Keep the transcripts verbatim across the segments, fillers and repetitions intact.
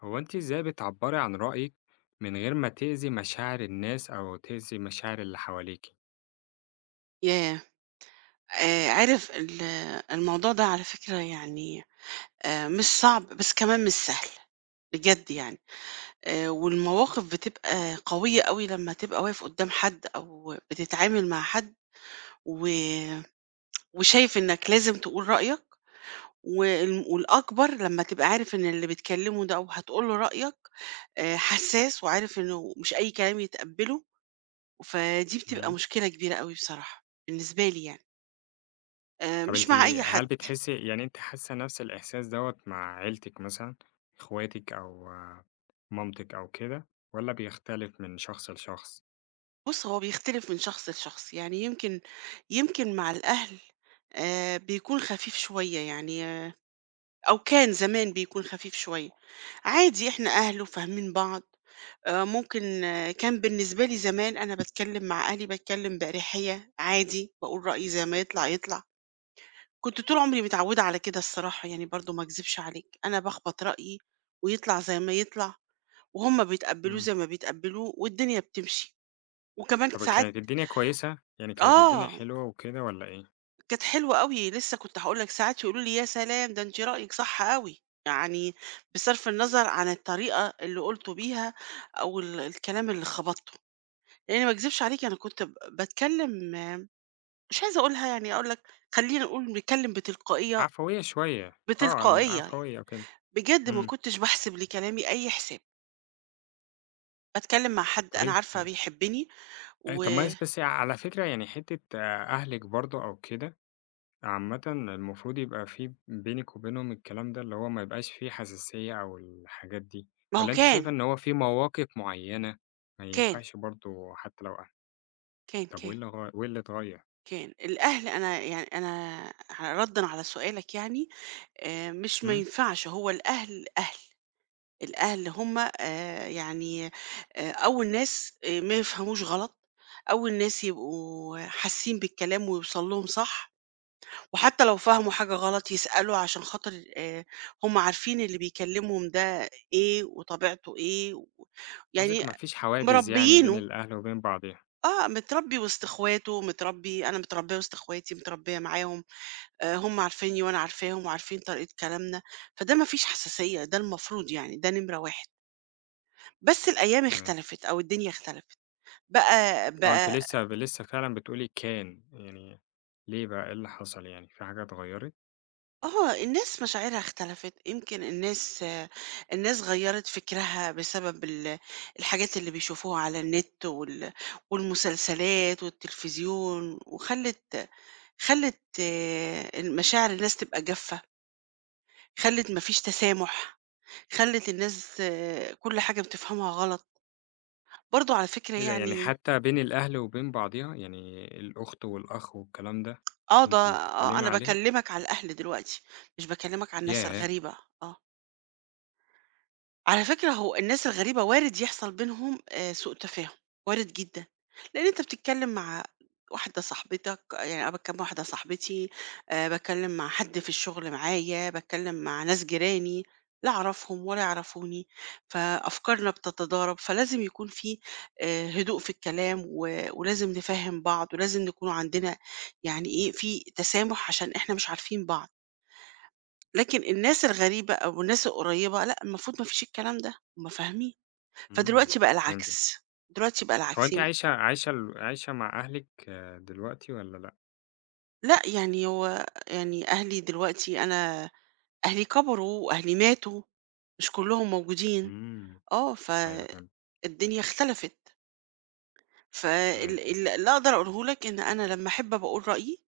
هو أنتِ إزاي بتعبّري عن رأيِك من غير ما تأذي مشاعر الناس أو تأذي مشاعر اللي حواليكِ؟ ياه! آآ عارف ال الموضوع ده على فكرة، يعني، آآ مش صعب، بس كمان مش سهل، بجد يعني. آآ والمواقف بتبقى قوية أوي لمّا تبقى واقف قدّام حد أو بتتعامل مع حد، و وشايف إنّك لازم تقول رأيك، وال والأكبر لمّا تبقى عارف إن اللي بتكلّمه ده أو هتقول له رأيك آآ حسّاس، وعارف إنه مش أي كلام يتقبّله، فدي بتبقى إمم. مشكلة كبيرة أوي بصراحة بالنسبة لي يعني. آآ طب مش أنتِ مع أي هل حد. بتحسّي يعني أنتِ حاسّة نَفْس الإحساس دوّة مع عيلتِك مثلًا، إخواتِك أو آه، مامتِك أو كده والّا بيختلف من شخص لشخص؟ بُص، هو بيختلف من شخص لشخص، يعني يمكن يمكن مع الأهل آآ بيكون خفيف شوية، يعني آه، أو كان زمان بيكون خفيف شوية، عادي إحنا أهل وفاهمين بعض. آآ ممكن، آه، كان بالنسبة لي زمان أنا باتكلم مع أهلي، باتكلم بأريحية عادي، باقول رأيي زي ما يطلع يطلع. كنت طول عمري متعودة على كده الصراحة، يعني برضه ما أكذبش عليك، أنا باخبط رأيي ويطلع زي ما يطلع، وهُم بيتقبلوه إمم. زي ما بيتقبلوه والدنيا بتمشي، وكمان طب ساعات. كانت الدنيا كويسة، يعني كانت الدنيا آه. حلوة وكده والّا إيه؟ كانت حلوة أوي، لسه كنت هاقول لك ساعات يقولوا لي: "يا سلام! ده أنتِ رأيِك صح أوي." يعني بصرف النظر عن الطريقة اللي قُلته بيها أو ال الكلام اللي خبطته، لإني ما أكذبش عليك أنا كنت ب باتكلم، مش عايزة أقولها يعني، أقول لك خلّينا نقول بنتكلم بتلقائية عفوية شوية، آه، بتلقائية يعني. العفوية وكده، بجد ما إمم. كنتش باحسب لكلامي أي حساب، باتكلم مع حد طب أنا أنتِ عارفة بيحبني. أ و طب ما بس على فكرة يعني حتّة آه، أهلِك برضه أو كده عامةً المفروض يبقى في بينِك وبينهم الكلام ده، اللي هو ما يبقاش في حساسية أو الحاجات دي، ما هو والّا أنتِ شايفة كان، إن هو في مواقف معيّنة ما كان، ينفعش برضه حتى لو أهل؟ كان، طب كان، وإيه اللي غي وإيه اللي اتغيّر؟ كان الأهل. أنا يعني أنا ع رَدًا على سؤالك، يعني آآ، مش ما إمم، ينفعش، هو الأهل أهل. الأهل هم، آآ، يعني، آآ، أول ناس، آآ، ما يفهموش غلط. أول ناس يبقوا حاسين بالكلام ويوصل لهم صح، وحتى لو فهموا حاجة غلط يسألوا عشان خاطر آآ، هم عارفين اللي بيكلمهم ده إيه وطبيعته إيه. و قصدِك يعني ما فيش حواجز يعني بين مربيينه، الأهل وبين بعضيها، آه، متربي وسط إخواته، متربي أنا متربية وسط إخواتي، متربية معاهم. آآ، هم عارفينّي وأنا عارفاهم وعارفين طريقة كلامنا، فده ما فيش حساسية، ده المفروض يعني، ده نمرة واحد. بس الأيام تمام. اختلفت أو الدنيا اختلفت. بقى آه، أنتِ بقى لسه ب لسه فعلًا بتقولي كان، يعني ليه بقى، إيه اللي حصل يعني، في حاجة اتغيّرت؟ آه، الناس مشاعرها اختلفت، يمكن الناس، آه، الناس غيّرت فكرها بسبب ال الحاجات اللي بيشوفوها على النت وال والمسلسلات والتلفزيون، وخلّت، خلّت آه، المشاعر الناس تبقى جافة، خلّت ما فيش تسامح، خلّت الناس، آه، كل حاجة بتفهمها غلط. برضه على فكرة إيه ده، يعني يعني، حتى بين الأهل وبين بعضيها، يعني الأخت والأخ والكلام ده، آه، ده أنتِ آه، بتتكلمي أنا عليهم؟ باكلّمك على الأهل دلوقتي، مش باكلّمك على الناس ياه! الغريبة. آه. على فكرة هو الناس الغريبة وارد يحصل بينهم، آه، سوء تفاهم، وارد جدا، لأن أنت بتتكلم مع واحدة صاحبتك، يعني أنا بتكلم مع واحدة صاحبتي، آه، بتكلم مع حد في الشغل معايا، بتكلم مع ناس جيراني لا أعرفهم ولا يعرفوني، فأفكارنا بتتضارب، فلازم يكون في، آه، هدوء في الكلام و- ولازم نفهم بعض، ولازم نكون عندنا يعني إيه في تسامح، عشان إحنا مش عارفين بعض. لكن الناس الغريبة أو الناس القريبة لأ، المفروض ما فيش الكلام ده، هُم فاهمين. إمم، فدلوقتي بقى فهمتِك. العكس. دلوقتي بقى هو العكس. أنتِ يم عايشة عايشة ال عايشة مع أهلِك آه، دلوقتي والّا لأ؟ لأ، يعني هو يعني أهلي دلوقتي أنا أهلي كبروا وأهلي ماتوا، مش كلّهم موجودين. إمم، آه، أيوه فهمت، فالدنيا اختلفت. فال تمام، ال اللي أقدر أقوله لك إن أنا لمّا أحب أبقى أقول رأيي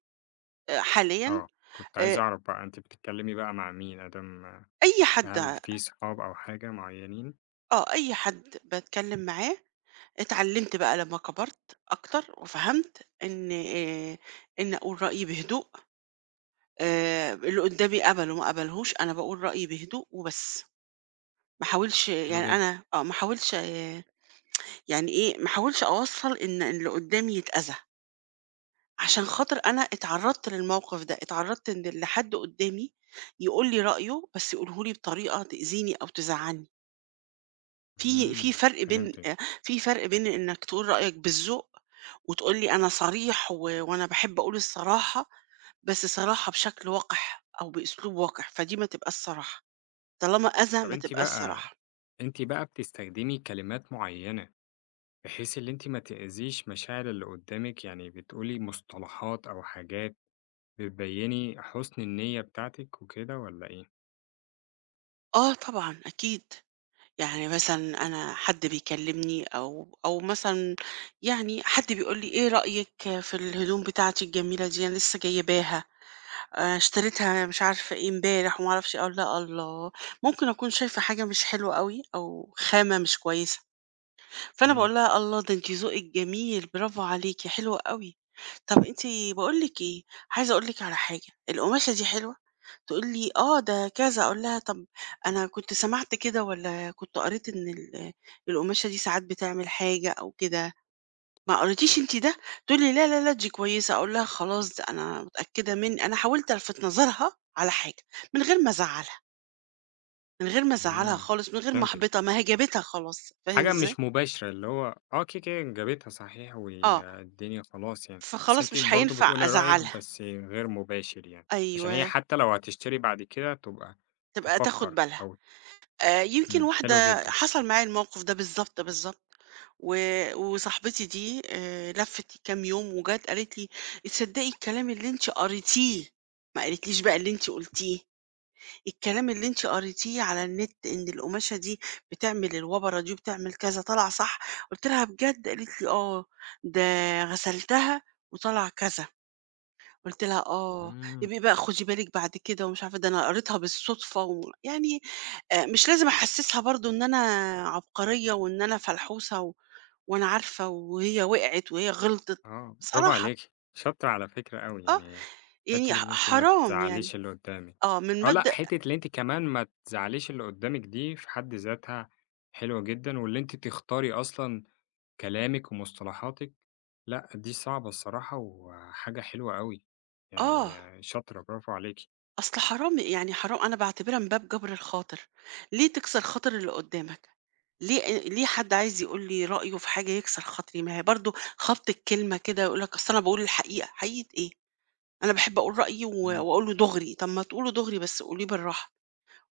آآ حاليًا، آه، كنت عايز آآ أعرف بقى أنتِ بتتكلمي بقى مع مين أدام أي حد هل ع في صحاب أو حاجة معيّنين؟ آه، أي حد باتكلّم معاه اتعلمت بقى لمّا كبرت أكتر وفهمت إن آآ، إن أقول رأيي بهدوء. آآ، اللي قدّامي قبله ما قبلهوش، أنا باقول رأيي بهدوء وبس، ما احاولش، حلو يعني جدًا، أنا آه، ما احاولش يعني إيه، ما احاولش أوصّل إن اللي قدّامي يتأذى، عشان خاطر أنا اتعرّضت للموقف ده، اتعرّضت إن ل حد قدّامي يقول لي رأيه بس يقوله لي بطريقة تأذيني أو تزعّلني. في في إمم، فرق بين فهمتِك. آآ في فرق بين إنك تقول رأيك بالذوق، وتقول لي أنا صريح و وأنا باحب أقول الصراحة، بس صراحة بشكل وقح أو بأسلوب وقح، فدي ما تبقاش صراحة، طالما أذى طب ما أنتِ تبقاش بقى صراحة. أنتِ بقى بتستخدمي كلمات معيّنة بحيث اللي أنتِ ما تأذيش مشاعر اللي قدّامِك، يعني بتقولي مصطلحات أو حاجات بتبيّني حُسن النية بتاعتِك وكده والّا إيه؟ آه طبعًا أكيد. يعني مثلًا أنا حد بيكلمني، أو أو مثلًا يعني حد بيقول لي إيه رأيِك في الهدوم بتاعتي الجميلة دي، أنا لسه جايباها. آآ اشتريتها مش عارفة إيه امبارح وما أعرفش إيه، أقول لها: "الله! ممكن أكون شايفة حاجة مش حلوة أوي أو خامة مش كويسة." فأنا إمم، باقول لها: "الله! ده أنتِ ذوقِك جميل، برافو عليكِ، حلو أوي. طب أنتِ باقول لِك إيه، عايزة أقول لِك على حاجة، القماشة دي حلوة؟" تقول لي: "آه، ده كذا." أقول لها: "طب أنا كنت سمعت كده والّا كنت قريت إن ال القماشة دي ساعات بتعمل حاجة أو كده." ما قريتيش أنتِ ده؟ تقول لي: "لا، لا، لا دي كويسة." أقول لها: "خلاص ده أنا متأكدة من." أنا حاولت ألفت نظرها على حاجة من غير ما أزعّلها، من غير ما أزعّلها إمم، خالص، من غير ما فهمتِك. أحبطها، ما هي جابتها خلاص، فاهم حاجة إزاي؟ مش مباشرة، اللي هو آه كده، كده جابتها صحيح آه، والدنيا خلاص يعني، بس فخلاص أنتِ مش برضه هينفع بتقولي رأيِك أزعّلها، بس غير مباشر يعني، عشان هي أيوه، حتى لو هتشتري بعد كده تبقى تبقى تاخد تفكّر بالها. أو آآ يمكن إمم، حلو واحدة جدًا. حصل معايا الموقف ده بالضبط، بالضبط. و وصاحبتي دي آآ لفِّت كام يوم وجات قالت لي: "تصدّقي الكلام اللي أنتِ قريتيه، ما قالتليش بقى اللي أنتِ قُلتيه." الكلام اللي أنتِ قريتيه على النت إن القماشة دي بتعمل الوبرة دي وبتعمل كذا، طلع صح؟ قُلت لها: "بجد؟" قالت لي: "آه، ده غسلتها وطلع كذا." قُلت لها: "آه، إمم. يبقي بقى خدي بالِك بعد كده." ومش عارفة، ده أنا قريتها بالصدفة و يعني آآ مش لازم أحسّسها برضه إن أنا عبقرية وإن أنا فلحوسة و وأنا عارفة وهي وقعت وهي غلطت، آه، برافو بصراحة، عليكِ، شاطرة على فكرة أوي، آه، يعني حتّة يعني ح اللي أنتِ ما حرام تزعّليش يعني، اللي قدّامِك. آه، من آه، لأ، مبدأ حتّة اللي أنتِ كمان ما تزعّليش اللي قدّامِك دي في حد ذاتها حلوة جدًا، واللي أنتِ تختاري أصلًا كلامِك ومصطلحاتِك، لأ، دي صعبة الصراحة وحاجة حلوة أوي، آه. يعني آه، شاطرة برافو عليكِ. أصل حرام يعني حرام أنا باعتبرها من باب جبر الخاطر، ليه تكسر خاطر اللي قدّامك؟ ليه آآ ليه حد عايز يقول لي رأيه في حاجة يكسر خاطري؟ ما هي برضه خبط الكلمة كده يقول لك أصل أنا باقول الحقيقة، حقيقة إيه؟ أنا باحب أقول رأيي و إمم. وأقوله دغري، طب ما تقوله دغري بس قوليه بالراحة،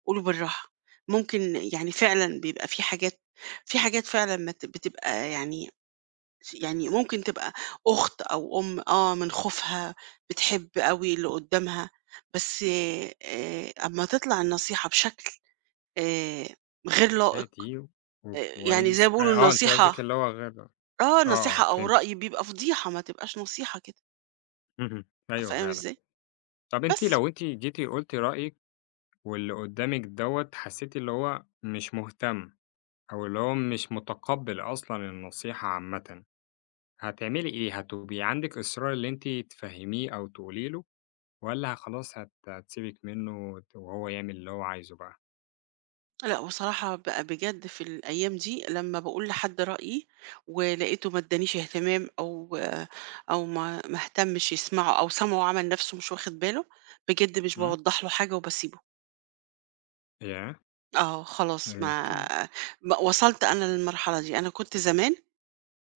قوله بالراحة. ممكن يعني فعلًا بيبقى في حاجات في حاجات فعلًا ما ت بتبقى يعني س يعني ممكن تبقى أخت أو أم، آه، من خوفها بتحب أوي اللي قدّامها، بس آآ أمّا تطلع النصيحة بشكل آآ غير لائق، هادي آآ يعني زي ما وكويس آآ، بيقولوا آه، أنتِ قصدِك النصيحة، اللي هو غير آه، آه، آه، نصيحة أو فهمتِك، رأي بيبقى فضيحة، ما تبقاش نصيحة كده، اهم، أيوه فاهم فعلًا. إزاي؟ طَب أنتِ بس. لو أنتِ جيتِ قُلتِ رأيِك واللي قدّامِك دوّة حسّيتِ اللي هو مش مهتم، أو اللي هو مش متقبّل أصلًا النصيحة عامةً، هتعملي إيه؟ هتبقي عندِك إصرار اللي أنتِ تفهّميه أو تقولي له، والّا خلاص هت هتسيبِك منّه وت وهو يعمل اللي هو عايزه بقى؟ لأ، بصراحة بقى بجد في الأيام دي لمّا باقول لحد رأيي ولقيته ما ادّانيش اهتمام، أو أو ما ما اهتمش يسمعه أو سمعه وعمل نَفْسه مش واخد باله، بجد مش إمم. باوضّح له حاجة وباسيبه. ياه! آه، خلاص آآ ما كده ب وصلت أنا للمرحلة دي. أنا كنت زمان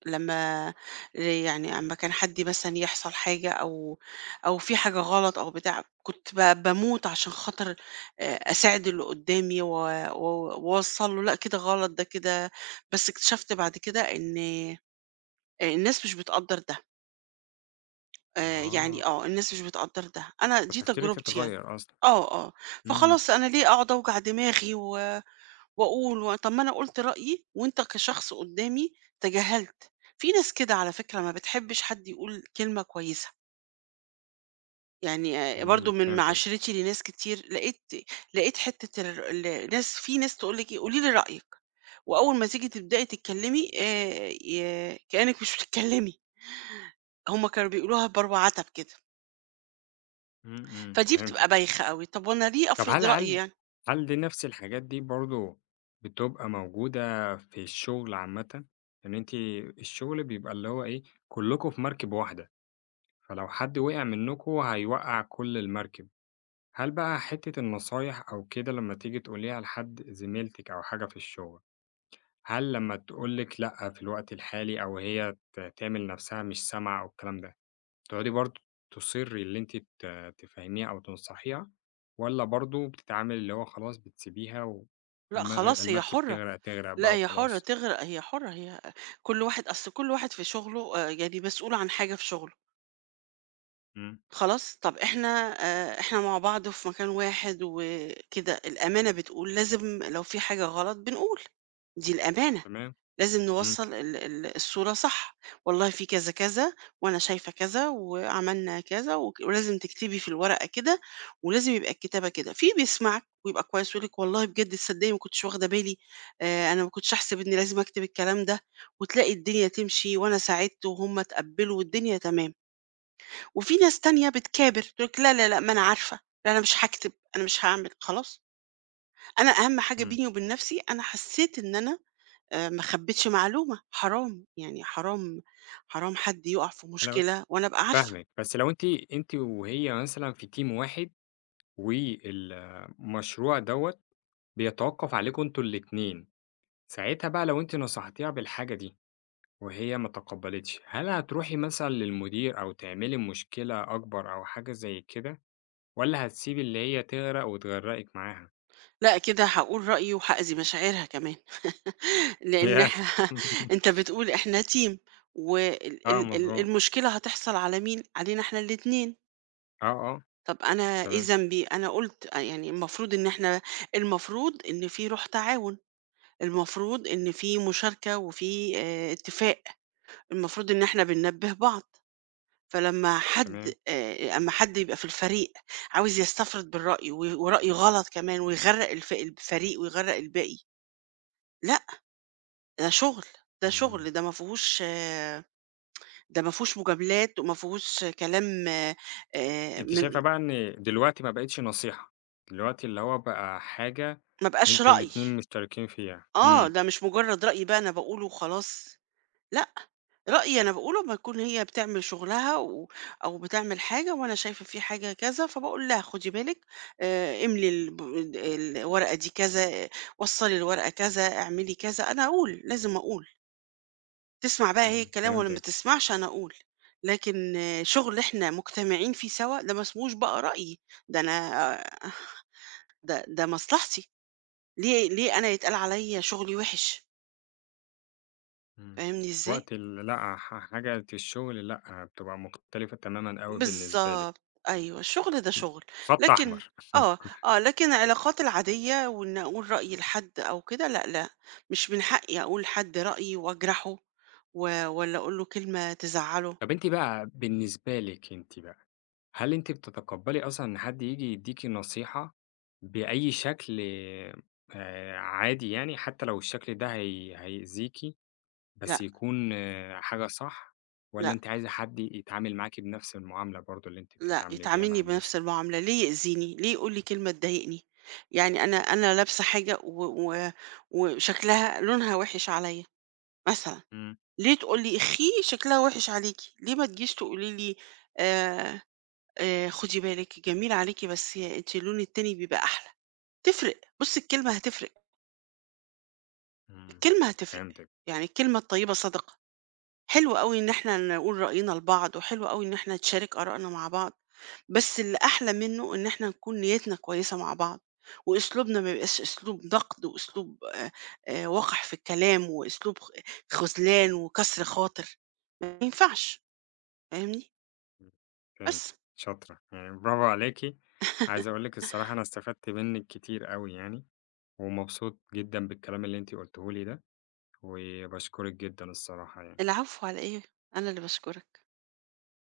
لمّا يعني أمّا كان حد مثلًا يحصل حاجة أو أو في حاجة غلط أو بتاع، كنت ب باموت عشان خاطر آآ أساعد اللي قدّامي و و واوصّل له لأ كده غلط، ده كده. بس اكتشفت بعد كده إن، آه، الناس مش بتقدّر ده، آآ يعني آه، آه، الناس مش بتقدّر ده، أنا دي فتفكيرِك تجربتي يعني. اتغيّر أصلًا، آه، آه، إمم، فخلاص أنا ليه أقعد أوجع دماغي و وأقول؟ و طب ما أنا قُلت رأيي وأنت كشخص قُدّامي تجاهلت. في ناس كده على فكرة ما بتحبّش حد يقول كلمة كويسة، يعني آآ برضه إمم، من فهمتِك، معاشرتي لناس كتير لقيت، لقيت حتّة الر ال ناس، في ناس تقول لِك إيه، قولي لي رأيِك، وأول ما تيجي تبدئي تتكلّمي آآ ي كإنِّك مش بتتكلّمي، هم كانوا بيقولوها بروعتب كده، إمم، إمم، فدي بتبقى فهمتِك. بايخة أوي، طب وأنا ليه طب أفرض هل رأيي هل يعني؟ هل دي نفس الحاجات دي برضه بتبقى موجودة في الشغل عامةً؟ إن أنتِ الشغل بيبقى اللي هو إيه، كلّكم في مركب واحدة، فلو حد وقع منّكم هيوقّع كل المركب. هل بقى حتّة النصايح أو كده لمّا تيجي تقوليها لحد زميلتِك أو حاجة في الشغل، هل لمّا تقول لِك لأ في الوقت الحالي أو هي ت تعمل نفسها مش سامعة أو الكلام ده، تقعدي برضه تصرّي اللي أنتِ ت تفهّميها أو تنصحيها، والّا برضه بتتعاملي اللي هو خلاص بتسيبيها و لأ والمغ خلاص هي المركب حُرّة. تغرق، تغرق لأ بقى هي حُرّة وخلاص؟ تغرق، هي حُرّة، هي كل واحد أصل كل واحد في شُغله آآ يعني مسؤول عن حاجة في شُغله، إمم، خلاص؟ طَب إحنا، آآ إحنا مع بعض في مكان واحد وكده، الأمانة بتقول لازم لو في حاجة غلط بنقول، دي الأمانة. تمام، لازم إمم، نوصّل ال ال الصورة صح، والله في كذا، كذا، وأنا شايفة كذا، وعملنا كذا، وك ولازم تكتبي في الورقة كده، ولازم يبقى الكتابة كده. في بيسمعك ويبقى كويس ويقول لِك والله بجد تصدقي ما كنتش واخدة بالي، آآ أنا ما كنتش أحسب إني لازم أكتب الكلام ده، وتلاقي الدنيا تمشي وأنا ساعدت وهُم اتقبّلوا والدنيا تمام. وفي ناس تانية بتكابر، تقول لِك لا، لا، لأ، ما أنا عارفة، لا أنا مش هاكتب، أنا مش هاعمل، خلاص. أنا أهم حاجة إمم، بيني وبين نَفْسي أنا حسّيت إن أنا آآ ما خبّيتش معلومة، حرام، يعني حرام حرام حد يُقع في أنا مشكلة وأنا أبقى عارفة. فاهمِك، بس لو أنتِ أنتِ وهي مثلًا في team واحد والمشروع دوّة بيتوقّف عليكم أنتم الاتنين، ساعتها بقى لو أنتِ نصحتيها بالحاجة دي وهي ما تقبّلتش، هل هتروحي مثلًا للمدير أو تعملي مشكلة أكبر أو حاجة زي كده؟ والّا هتسيبي اللي هي تغرق وتغرّقِك معاها؟ لأ كده هاقول رأيي وهأذي مشاعرها كمان لإن ياه! إحنا أنت بتقول إحنا team، وال آه ال ال مضبوط. المشكلة هتحصل على مين؟ علينا إحنا الاتنين. آه، آه، طَب أنا إيه تمام، ذنبي؟ أنا قُلت، أ يعني المفروض إن إحنا، المفروض إن في روح تعاون، المفروض إن في مشاركة وفي آآ اتفاق، المفروض إن إحنا بننبّه بعض. فلمّا حد تمام. آآ أمّا حد يبقى في الفريق عاوز يستفرد بالرأي و ورأيه غلط كمان، ويغرّق الف الفريق ويغرّق الباقي، لأ. ده شغل، ده شغل، إمم. ده ما فيهوش، آه، ده ما فيهوش مجاملات وما فيهوش كلام. آآ أنتِ من شايفة بقى إن دلوقتي ما بقِتش نصيحة، دلوقتي اللي هو بقى حاجة ما بقاش أنتم رأي، الاتنين مشتركين فيها. آه، إمم، ده مش مجرّد رأي بقى أنا باقوله وخلاص. لأ، رأيي أنا باقول أمّا تكون هي بتعمل شغلها و أو بتعمل حاجة وأنا شايفة في حاجة كذا، فباقول لها خدي بالِك، آآ، املي الب ال الورقة دي كذا، آه، وصّلي الورقة كذا، اعملي كذا، أنا أقول، لازم أقول. تسمع بقى هي إمم، الكلام والّا ما فهمتِك. تسمعش، أنا أقول. لكن آه، شغل إحنا مجتمعين فيه سوا ده ما اسموش بقى رأيي، ده أنا آه، ده ده مصلحتي، ليه ليه أنا يتقال عليّا شغلي وِحِش، إمم. فاهمني وقت إزاي؟ ال لأ، ح حاجة الشغل لأ، بتبقى مختلفة تمامًا أوي بالنسبة لِك، بالضبط. أيوه، الشغل ده شغل، خط لكن أحمر. آه، آه، لكن العلاقات العادية وإن أقول رأيي لحد أو كده لأ، لأ، مش من حقي أقول لحد رأيي وأجرحه و والّا أقول له كلمة تزعّله. طَب أنتِ بقى بالنسبة لِك أنتِ بقى هل أنتِ بتتقبّلي أصلًا إن حد ييجي يدّيكِ نصيحة بأي شكل آآ عادي يعني، حتى لو الشكل ده هي هيأذيكِ، لأ، بس يكون آه، حاجة صح، والّا لأ، أنتِ عايزة حد يتعامل معاكِ بنفس المعاملة برضه اللي أنتِ لأ، بتتعاملي بيها مع يتعاملني بنفس الناس؟ المعاملة، ليه يأذيني، ليه يقول لي كلمة تضايقني، يعني أنا، أنا لابسة حاجة و و وشكلها لونها وِحِش عليَّ مثلًا، إمم، ليه تقول لي: "اخِّي شكلها وِحِش عليكِ." ليه ما تجيش تقولي لي آآ آآ خُدي بالِك جميل عليكِ بس أنتِ اللون التاني بيبقى أحلى، تفرق، بُصّي الكلمة هتفرق، إمم، الكلمة هتفرق. فهمتِك، يعني الكلمة الطيبة صدقة. حلو أوي إن إحنا نقول رأينا لبعض، وحلو أوي إن إحنا نتشارك آرائنا مع بعض، بس اللي أحلى منه إن إحنا نكون نيّتنا كويسة مع بعض، وأسلوبنا ما يبقاش أسلوب نقد، وأسلوب آآ آآ وقح في الكلام، وأسلوب خ خذلان وكسر خاطر، ما ينفعش، فاهمني؟ إمم، بس. فهمتِك، شاطرة، يعني برافو عليكِ. عايز أقول لِك الصراحة أنا استفدت منِّك كتير أوي يعني، ومبسوط جدًا بالكلام اللي أنتِ قُلتيه لي ده، وباشكرِك جدًا الصراحة يعني. العفو على إيه، أنا اللي باشكرك.